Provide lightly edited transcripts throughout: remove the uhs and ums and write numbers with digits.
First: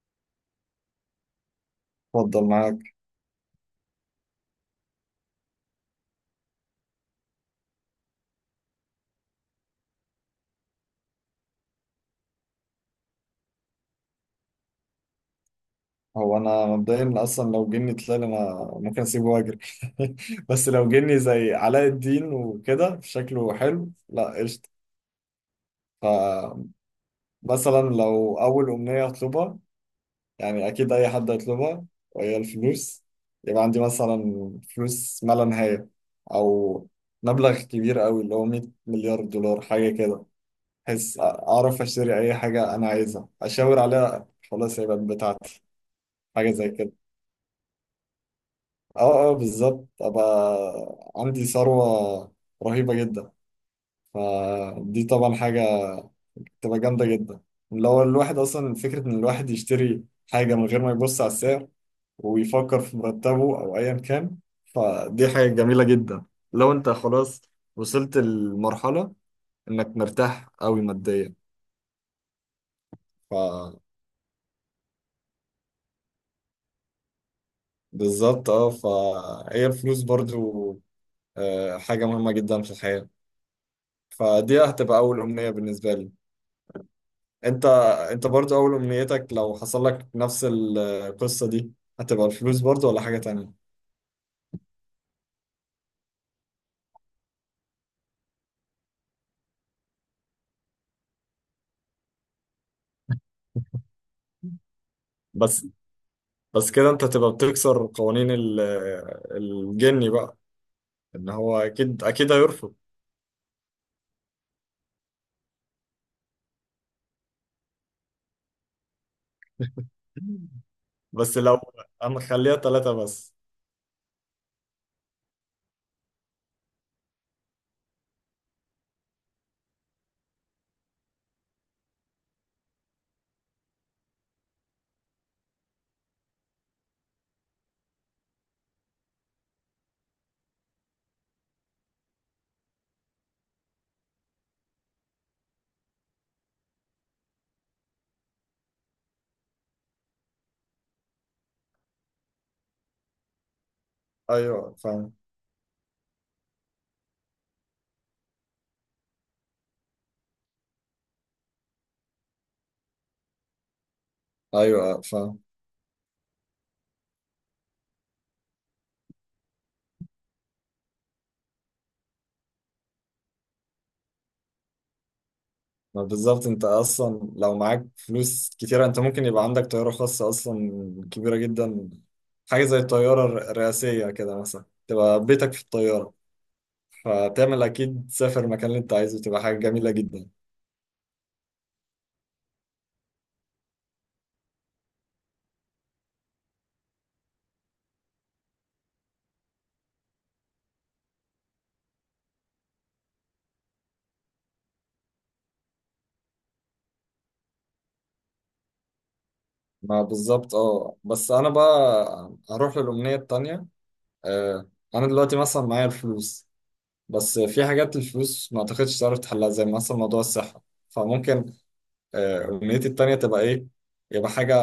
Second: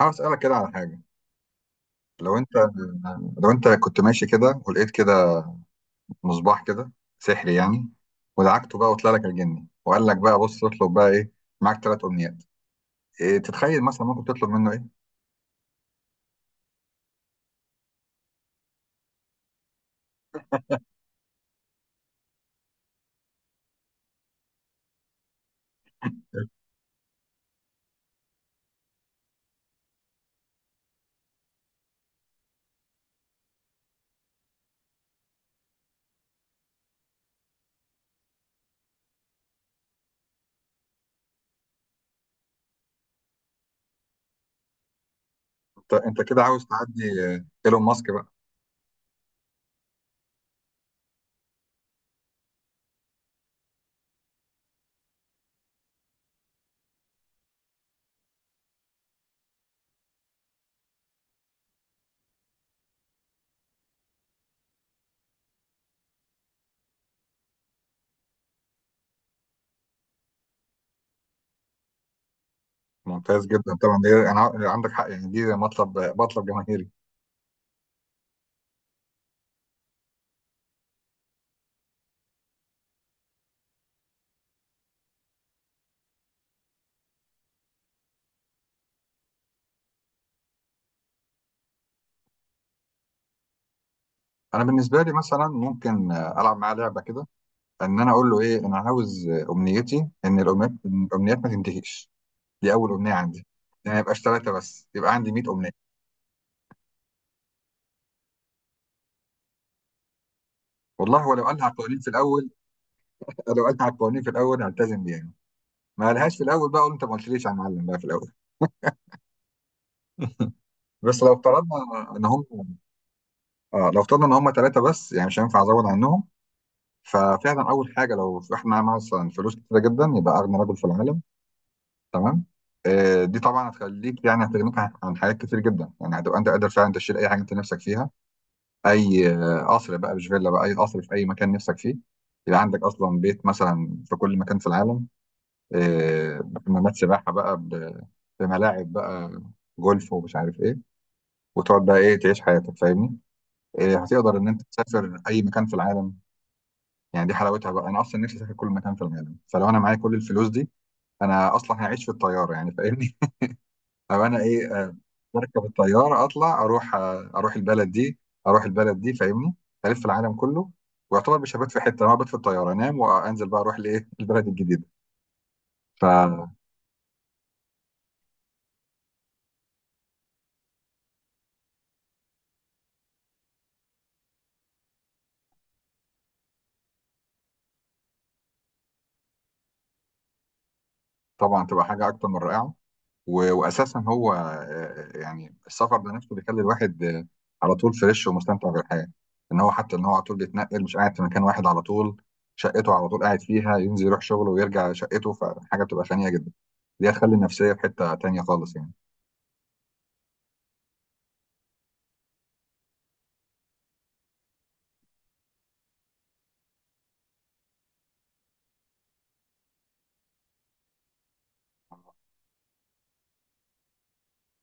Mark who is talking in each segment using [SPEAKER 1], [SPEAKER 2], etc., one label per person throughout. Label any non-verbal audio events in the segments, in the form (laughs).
[SPEAKER 1] عاوز اسالك كده على حاجه. لو
[SPEAKER 2] اتفضل
[SPEAKER 1] انت
[SPEAKER 2] معاك.
[SPEAKER 1] لو انت كنت ماشي كده ولقيت كده مصباح كده سحري يعني، ودعكته بقى وطلع لك الجني وقال لك بقى بص اطلب بقى ايه، معاك ثلاث امنيات. إيه تتخيل مثلا ممكن تطلب منه ايه؟
[SPEAKER 2] هو انا مبدئيا اصلا لو جني طلال انا ممكن اسيبه واجري. (laughs) بس لو جني زي علاء الدين وكده شكله حلو، لا قشطه. فمثلا لو اول امنيه اطلبها، يعني اكيد اي حد هيطلبها، وهي الفلوس. يبقى عندي مثلا فلوس ما لا نهايه، او مبلغ كبير قوي اللي هو 100 مليار دولار حاجه كده، بحيث اعرف اشتري اي حاجه انا عايزها، اشاور عليها خلاص هيبقى بتاعتي.
[SPEAKER 1] انت كده
[SPEAKER 2] حاجه
[SPEAKER 1] عاوز
[SPEAKER 2] زي كده.
[SPEAKER 1] تعدي ايلون ماسك بقى.
[SPEAKER 2] اه اه، بالظبط، ابقى عندي ثروة رهيبة جدا. فدي طبعا حاجة تبقى جامدة جدا، اللي هو الواحد اصلا فكرة ان الواحد يشتري حاجة من غير ما يبص على السعر ويفكر في مرتبه او ايا كان. فدي حاجة جميلة جدا، لو انت خلاص وصلت لمرحلة انك مرتاح قوي ماديا.
[SPEAKER 1] ممتاز جدا طبعا، دي انا عندك حق يعني، دي مطلب، مطلب جماهيري.
[SPEAKER 2] فبالظبط، فهي الفلوس برضو، حاجة مهمة جدا في الحياة. فدي هتبقى أول أمنية بالنسبة لي. انت انت برضو اول امنيتك لو حصل لك نفس القصة دي، هتبقى الفلوس برضو ولا حاجة تانية؟
[SPEAKER 1] انا بالنسبه لي مثلا ممكن العب معاه لعبه كده، ان انا اقول له ايه، انا عاوز امنيتي ان الامنيات ما تنتهيش. دي اول امنيه عندي، يعني ما يبقاش ثلاثه بس، يبقى عندي 100
[SPEAKER 2] بس
[SPEAKER 1] امنيه.
[SPEAKER 2] بس كده انت تبقى بتكسر قوانين الجني بقى،
[SPEAKER 1] والله
[SPEAKER 2] ان
[SPEAKER 1] ولو
[SPEAKER 2] هو
[SPEAKER 1] قالها على القوانين
[SPEAKER 2] اكيد
[SPEAKER 1] في
[SPEAKER 2] اكيد
[SPEAKER 1] الاول.
[SPEAKER 2] هيرفض.
[SPEAKER 1] لو قالها على القوانين في الاول هلتزم بيها. ما قالهاش في الاول، بقى اقول انت ما قلتليش يا معلم بقى في الاول. بس لو
[SPEAKER 2] بس لو
[SPEAKER 1] افترضنا
[SPEAKER 2] انا
[SPEAKER 1] ان هم
[SPEAKER 2] خليها 3 بس.
[SPEAKER 1] اه لو افترضنا ان هم ثلاثه بس، يعني مش هينفع ازود عنهم. ففعلا اول حاجه، لو احنا معانا مثلا فلوس كتيره جدا، يبقى اغنى رجل في العالم. تمام. دي طبعا هتخليك، يعني هتغنيك عن حاجات كتير جدا، يعني هتبقى انت قادر فعلا تشيل اي حاجه انت نفسك فيها. اي قصر بقى، مش فيلا بقى، اي قصر في اي مكان نفسك فيه. يبقى عندك اصلا بيت مثلا في كل مكان في العالم، بحمامات سباحه بقى، بملاعب بقى جولف ومش عارف ايه. وتقعد بقى ايه، تعيش حياتك فاهمني. هتقدر ان انت
[SPEAKER 2] ايوه فاهم.
[SPEAKER 1] تسافر اي مكان في العالم، يعني دي حلاوتها بقى. انا اصلا نفسي اسافر كل مكان في العالم، فلو انا معايا كل الفلوس دي، انا اصلا هعيش في الطياره يعني فاهمني. او انا ايه،
[SPEAKER 2] ايوه فاهم.
[SPEAKER 1] بركب الطياره اطلع اروح، اروح البلد دي فاهمني، الف العالم كله. ويعتبر مش هبات في حته، انا هبات في الطياره انام، وانزل بقى اروح لايه (laughs) البلد الجديده.
[SPEAKER 2] ما بالظبط،
[SPEAKER 1] فطبعا
[SPEAKER 2] انت اصلا لو معاك فلوس كتيرة انت ممكن يبقى عندك طيارة خاصة اصلا، كبيرة جدا. حاجة زي الطيارة الرئاسية كده مثلا، تبقى بيتك في الطيارة، فبتعمل اكيد تسافر المكان اللي انت عايزه، تبقى حاجه جميله جدا.
[SPEAKER 1] تبقى حاجه اكتر من رائعه. واساسا هو يعني السفر ده نفسه بيخلي الواحد على طول فريش ومستمتع بالحياه، ان هو حتى ان هو على طول بيتنقل، مش قاعد في مكان واحد على طول. شقته على طول قاعد فيها ينزل يروح شغله ويرجع شقته، فحاجه بتبقى غنيه جدا، دي هتخلي النفسيه في حته تانيه خالص يعني.
[SPEAKER 2] ما بالظبط. اه بس انا بقى هروح للامنيه التانيه. آه انا دلوقتي مثلا معايا الفلوس، بس في حاجات الفلوس ما اعتقدش تعرف تحلها، زي مثلا موضوع الصحه. فممكن أمنيتي التانية تبقى إيه؟ يبقى حاجة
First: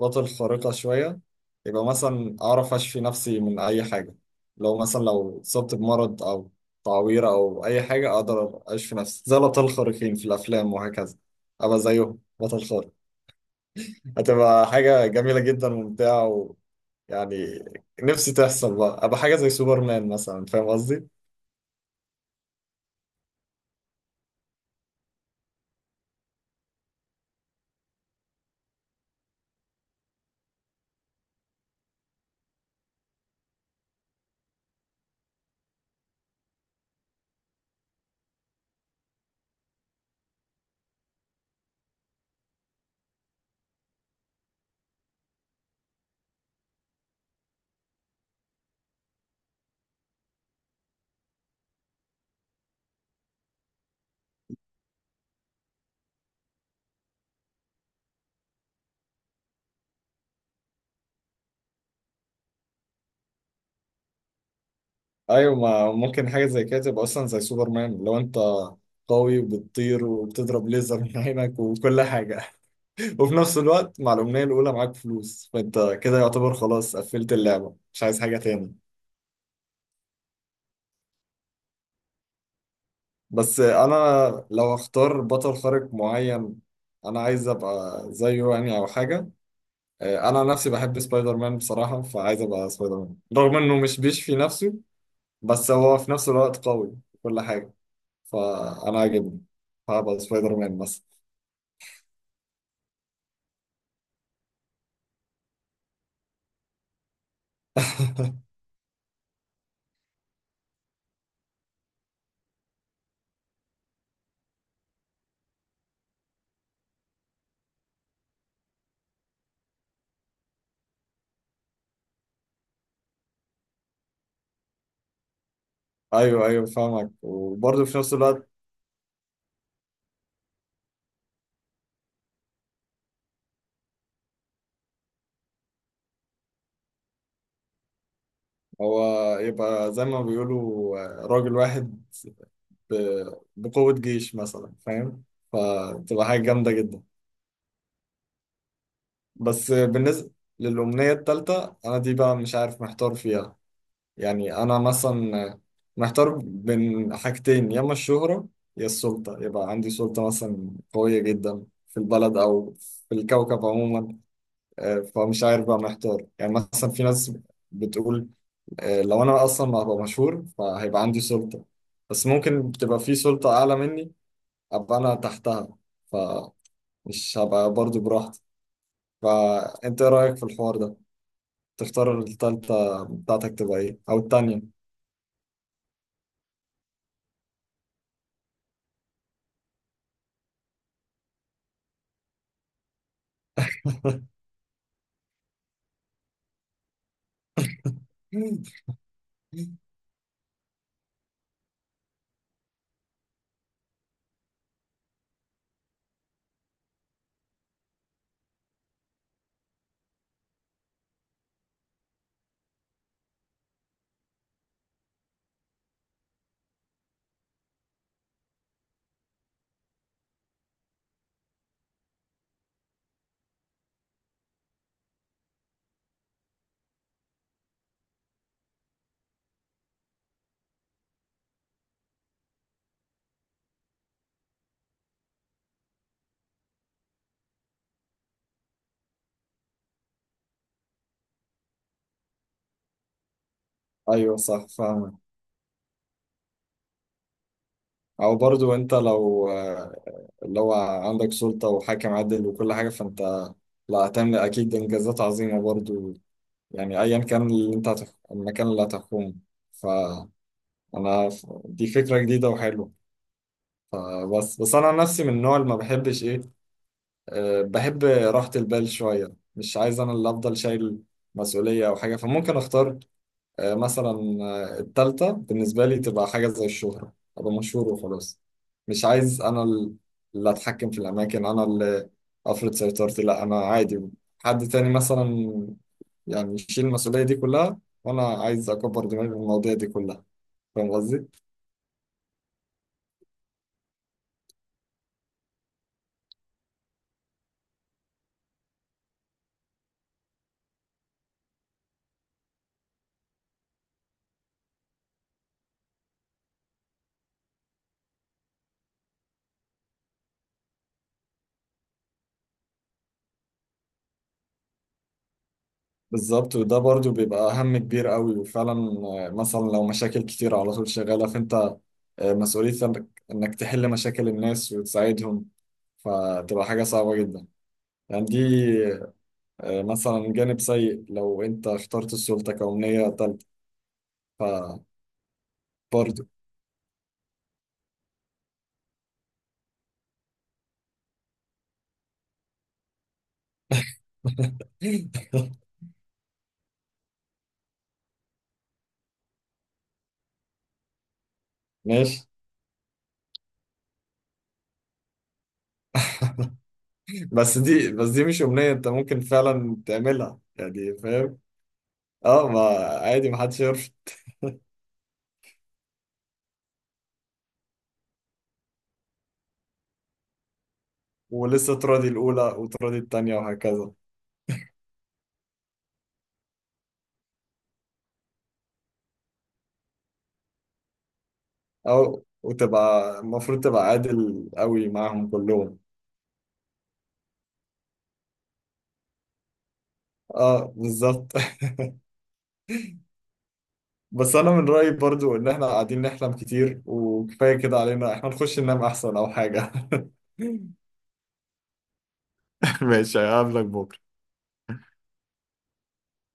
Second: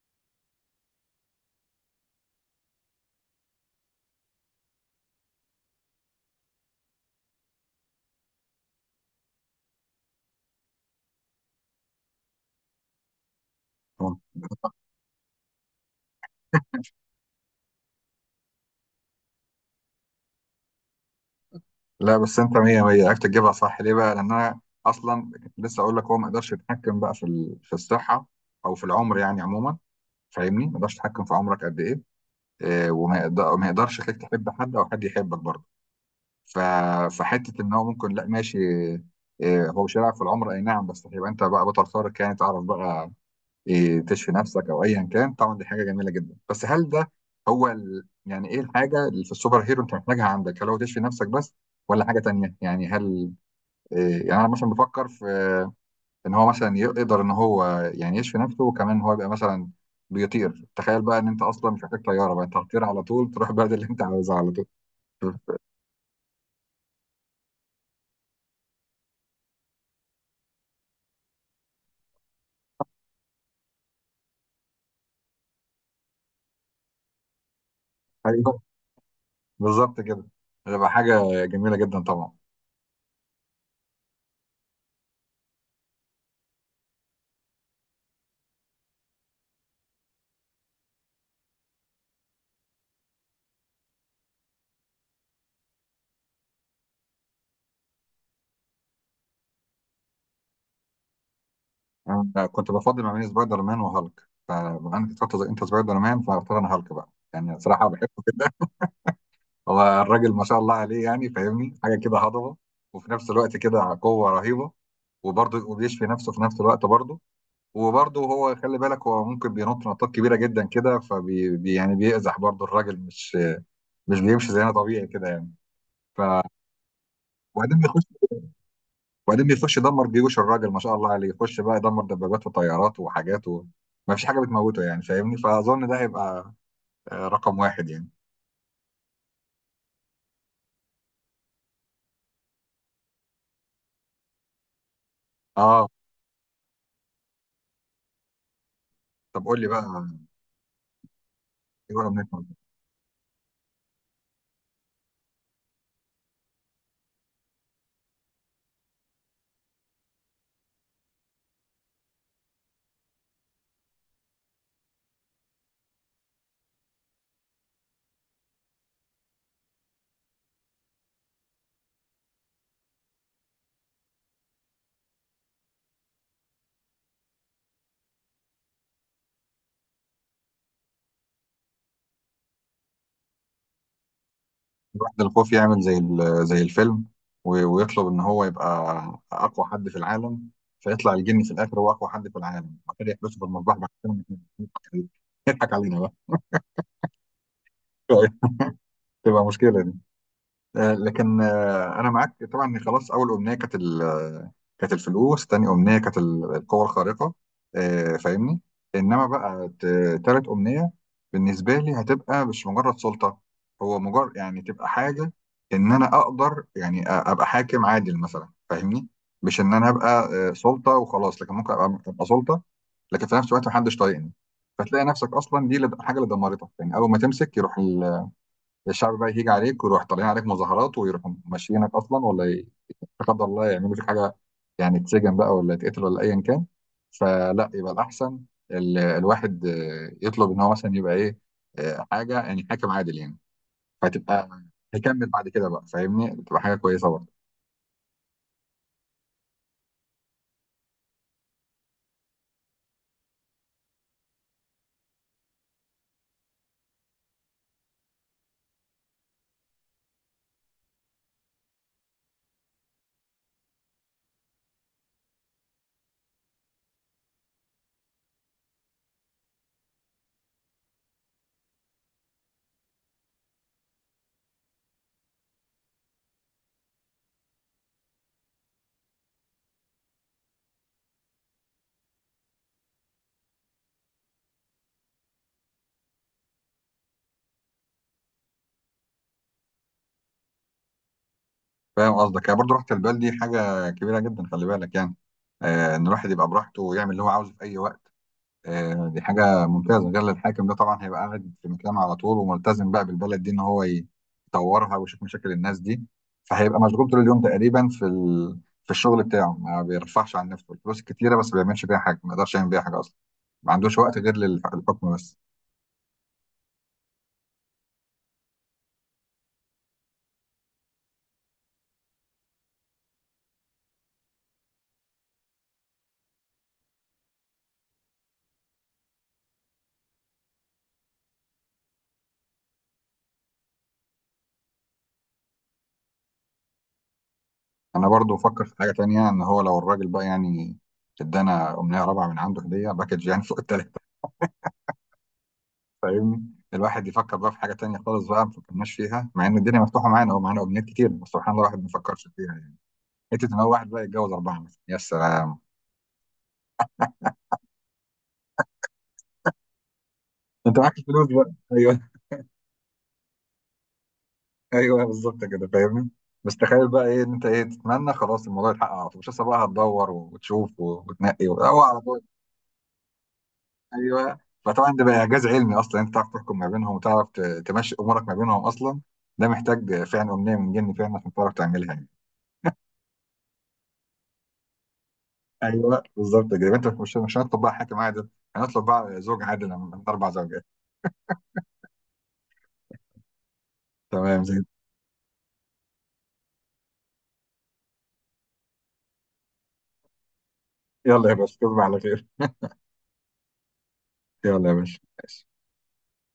[SPEAKER 2] بطل خارقة شوية، يبقى مثلا أعرف أشفي نفسي من أي حاجة، لو مثلا اتصبت بمرض أو تعويرة أو أي حاجة، أقدر أشفي نفسي زي الأبطال الخارقين في الأفلام وهكذا. أبقى زيهم بطل خارق، هتبقى حاجة جميلة جدا وممتعة. ويعني نفسي تحصل بقى، أبقى حاجة زي سوبرمان مثلا. فاهم قصدي؟
[SPEAKER 1] لا بس انت مية مية عرفت تجيبها صح. ليه بقى؟ لان انا اصلا لسه اقول لك، هو ما يقدرش يتحكم بقى في في الصحه او في العمر يعني عموما. فاهمني؟ ما يقدرش يتحكم في عمرك قد ايه، اه، وما يقدرش يخليك تحب حد او حد يحبك برضه. ف... فحته ان هو ممكن، لا ماشي، اه، هو مش هيلعب في العمر اي نعم، بس هيبقى انت بقى بطل خارق يعني. تعرف بقى تشفي نفسك او ايا كان. طبعا دي حاجه جميله جدا، بس هل ده هو يعني ايه الحاجه اللي في السوبر هيرو انت محتاجها عندك؟ هل هو تشفي نفسك بس، ولا حاجه تانيه؟ يعني هل يعني انا مثلا بفكر في ان هو مثلا يقدر ان هو يعني يشفي نفسه، وكمان ان هو يبقى مثلا بيطير. تخيل بقى ان انت اصلا مش محتاج طياره بقى، انت هتطير على طول تروح البلد (laughs) اللي انت عاوزها على طول.
[SPEAKER 2] ايوه، ما ممكن حاجه زي كده تبقى اصلا زي سوبرمان، لو انت قوي وبتطير وبتضرب ليزر من عينك وكل حاجه. (laughs) وفي نفس الوقت مع الامنيه الاولى معاك فلوس، فانت كده يعتبر خلاص قفلت اللعبه، مش عايز حاجه
[SPEAKER 1] ايوه
[SPEAKER 2] تاني.
[SPEAKER 1] بالظبط كده، هتبقى حاجه جميله جدا طبعا.
[SPEAKER 2] بس انا لو اختار بطل خارق معين، انا عايز ابقى زيه يعني او حاجه. انا نفسي بحب سبايدر مان بصراحه، فعايز ابقى سبايدر مان رغم انه مش بيشفي نفسه، بس هو في نفس الوقت قوي في كل حاجه، فانا عاجبني. هبقى سبايدر مان مثلا.
[SPEAKER 1] انا كنت بفضل ما بين سبايدر مان وهالك، فبما انك اخترت انت سبايدر مان، فاختار انا هالك بقى. يعني صراحه بحبه
[SPEAKER 2] (laughs)
[SPEAKER 1] كده، هو الراجل ما شاء الله عليه يعني فاهمني، حاجه كده هضبه، وفي نفس الوقت كده قوه رهيبه، وبرضه وبيشفي نفسه في نفس الوقت برضه. وبرضه هو خلي بالك، هو ممكن بينط نطات كبيره جدا كده، يعني بيأزح برضه الراجل، مش بيمشي زينا طبيعي كده يعني. ف
[SPEAKER 2] ايوه ايوه، فاهمك.
[SPEAKER 1] وبعدين
[SPEAKER 2] وبرضه في
[SPEAKER 1] بيخش
[SPEAKER 2] نفس الوقت
[SPEAKER 1] وبعدين بيخش يدمر جيوش. الراجل ما شاء الله عليه يخش بقى يدمر دبابات وطيارات وحاجات و... ما فيش حاجه بتموته يعني فاهمني. فاظن ده هيبقى رقم واحد يعني.
[SPEAKER 2] هو يبقى زي ما بيقولوا راجل واحد بقوة جيش مثلا، فاهم؟
[SPEAKER 1] اه
[SPEAKER 2] فتبقى حاجة جامدة جدا.
[SPEAKER 1] طب قول لي
[SPEAKER 2] بس
[SPEAKER 1] بقى.
[SPEAKER 2] بالنسبة للأمنية التالتة
[SPEAKER 1] ايه
[SPEAKER 2] أنا
[SPEAKER 1] ولا
[SPEAKER 2] دي
[SPEAKER 1] منك.
[SPEAKER 2] بقى مش عارف، محتار فيها. يعني أنا مثلا محتار بين حاجتين، يا إما الشهرة يا السلطة. يبقى عندي سلطة مثلا قوية جدا في البلد، أو في الكوكب عموما. فمش عارف بقى، محتار. يعني مثلا في ناس بتقول لو انا اصلا ما هبقى مشهور فهيبقى عندي سلطة، بس ممكن تبقى في سلطة اعلى مني، ابقى انا تحتها، فمش هبقى برضو براحتي. فانت ايه رأيك في الحوار ده؟ تختار التالتة بتاعتك تبقى ايه، او التانية؟
[SPEAKER 1] يروح للخوف يعمل زي زي الفيلم، ويطلب ان هو يبقى اقوى حد في العالم. فيطلع الجن في الاخر هو اقوى حد في العالم، وبعد كده يحبسه في المصباح بعد كده،
[SPEAKER 2] (laughs)
[SPEAKER 1] يضحك علينا بقى (laughs) تبقى مشكله. لكن انا معاك طبعا. خلاص، اول امنيه كانت كانت الفلوس، تاني امنيه كانت القوه الخارقه، فاهمني. انما بقى تالت امنيه بالنسبه لي هتبقى مش مجرد سلطه. هو مجرد يعني تبقى حاجه ان انا اقدر يعني ابقى حاكم عادل مثلا فاهمني. مش ان انا ابقى سلطه وخلاص، لكن ممكن أبقى سلطه، لكن في نفس الوقت محدش طايقني، فتلاقي نفسك اصلا دي الحاجه اللي دمرتك يعني. اول ما تمسك يروح الشعب بقى يهيج عليك، ويروح طالعين عليك مظاهرات، ويروحوا ماشيينك اصلا، لا قدر الله يعملوا فيك حاجه، يعني تسجن بقى ولا يتقتل ولا ايا كان. فلا، يبقى الاحسن الواحد يطلب ان هو مثلا يبقى ايه، حاجه يعني حاكم عادل يعني.
[SPEAKER 2] ايوه
[SPEAKER 1] فتبقى،
[SPEAKER 2] صح، فاهمك.
[SPEAKER 1] هيكمل بعد كده بقى فاهمني، بتبقى حاجه كويسه برضه.
[SPEAKER 2] او برضو انت لو عندك سلطة وحاكم عادل وكل حاجة، فانت لا هتعمل اكيد انجازات عظيمة برضو، يعني ايا كان اللي انت المكان اللي هتحكمه. انا دي فكرة جديدة وحلوة. فبس انا عن نفسي من النوع اللي ما بحبش ايه، بحب راحة البال شوية، مش عايز انا اللي افضل شايل مسؤولية او حاجة. فممكن اختار مثلا التالتة بالنسبة لي تبقى حاجة زي الشهرة، ابقى مشهور وخلاص. مش عايز انا اللي اتحكم في الاماكن، انا اللي افرض سيطرتي، لا انا عادي، حد تاني مثلا يعني يشيل المسؤولية دي كلها، وانا عايز اكبر دماغي من المواضيع دي كلها. فاهم قصدي؟
[SPEAKER 1] فاهم قصدك، يعني برضه راحه البال دي حاجه كبيره جدا خلي بالك يعني. ان الواحد يبقى براحته ويعمل اللي هو عاوزه في اي وقت، دي حاجة ممتازة. غير الحاكم ده طبعا هيبقى قاعد في مكانه على طول، وملتزم بقى بالبلد دي، إن هو يطورها ويشوف مشاكل الناس دي، فهيبقى مشغول طول اليوم تقريبا في في الشغل بتاعه. ما بيرفعش عن نفسه، الفلوس كتيرة بس ما بيعملش بيها حاجة، ما يقدرش يعمل بيها حاجة أصلا، ما عندوش وقت غير للحكم بس.
[SPEAKER 2] بالظبط، وده برضو بيبقى هم كبير قوي وفعلا، مثلا لو مشاكل كتير على طول شغالة، فانت مسؤوليتك انك إنك تحل مشاكل الناس وتساعدهم، فتبقى حاجة صعبة جدا. يعني دي مثلا جانب سيء لو انت اخترت السلطة كأمنية تالتة فبرضو.
[SPEAKER 1] أنا برضو بفكر في حاجة تانية، إن هو لو الراجل بقى يعني ادانا أمنية رابعة من عنده هدية باكج يعني (laughs) فوق التلاتة
[SPEAKER 2] (laughs)
[SPEAKER 1] فاهمني. الواحد يفكر بقى في حاجة تانية خالص بقى ما فكرناش فيها، مع إن الدنيا مفتوحة معانا، هو معانا أمنيات كتير بس سبحان الله الواحد ما
[SPEAKER 2] ماشي.
[SPEAKER 1] فكرش فيها يعني. انت تبقى واحد بقى يتجوز اربعه مثلا يا سلام.
[SPEAKER 2] بس دي مش أمنية انت ممكن فعلا تعملها،
[SPEAKER 1] انت معاك
[SPEAKER 2] يعني
[SPEAKER 1] الفلوس
[SPEAKER 2] فاهم؟
[SPEAKER 1] بقى ايوه (laughs)
[SPEAKER 2] اه، ما عادي، محدش يعرف.
[SPEAKER 1] ايوه بالظبط كده فاهمني. بس تخيل بقى ايه، ان انت ايه تتمنى خلاص الموضوع يتحقق على طول، مش لسه بقى هتدور وتشوف وتنقي
[SPEAKER 2] ولسه
[SPEAKER 1] هو على
[SPEAKER 2] تراضي
[SPEAKER 1] طول.
[SPEAKER 2] الأولى وتراضي التانية وهكذا.
[SPEAKER 1] ايوه. فطبعا ده بقى اعجاز علمي اصلا، انت تعرف تحكم ما بينهم، وتعرف تمشي امورك ما بينهم اصلا. ده محتاج فعلا امنيه من جن فعلا عشان تعرف تعملها يعني.
[SPEAKER 2] او وتبقى المفروض تبقى عادل قوي معاهم كلهم.
[SPEAKER 1] ايوه بالظبط كده، يبقى انت مش هنطلب بقى حاكم عادل، هنطلب بقى زوج عادل من اربع زوجات.
[SPEAKER 2] اه بالظبط. (laughs) بس
[SPEAKER 1] تمام
[SPEAKER 2] انا
[SPEAKER 1] زي.
[SPEAKER 2] من رأيي برضو ان احنا قاعدين نحلم كتير، وكفاية كده علينا، احنا نخش ننام احسن او حاجة. (laughs)
[SPEAKER 1] يلا يا باشا تصبح على خير.
[SPEAKER 2] ماشي، هقابلك بكرة.
[SPEAKER 1] يلا يا باشا ماشي.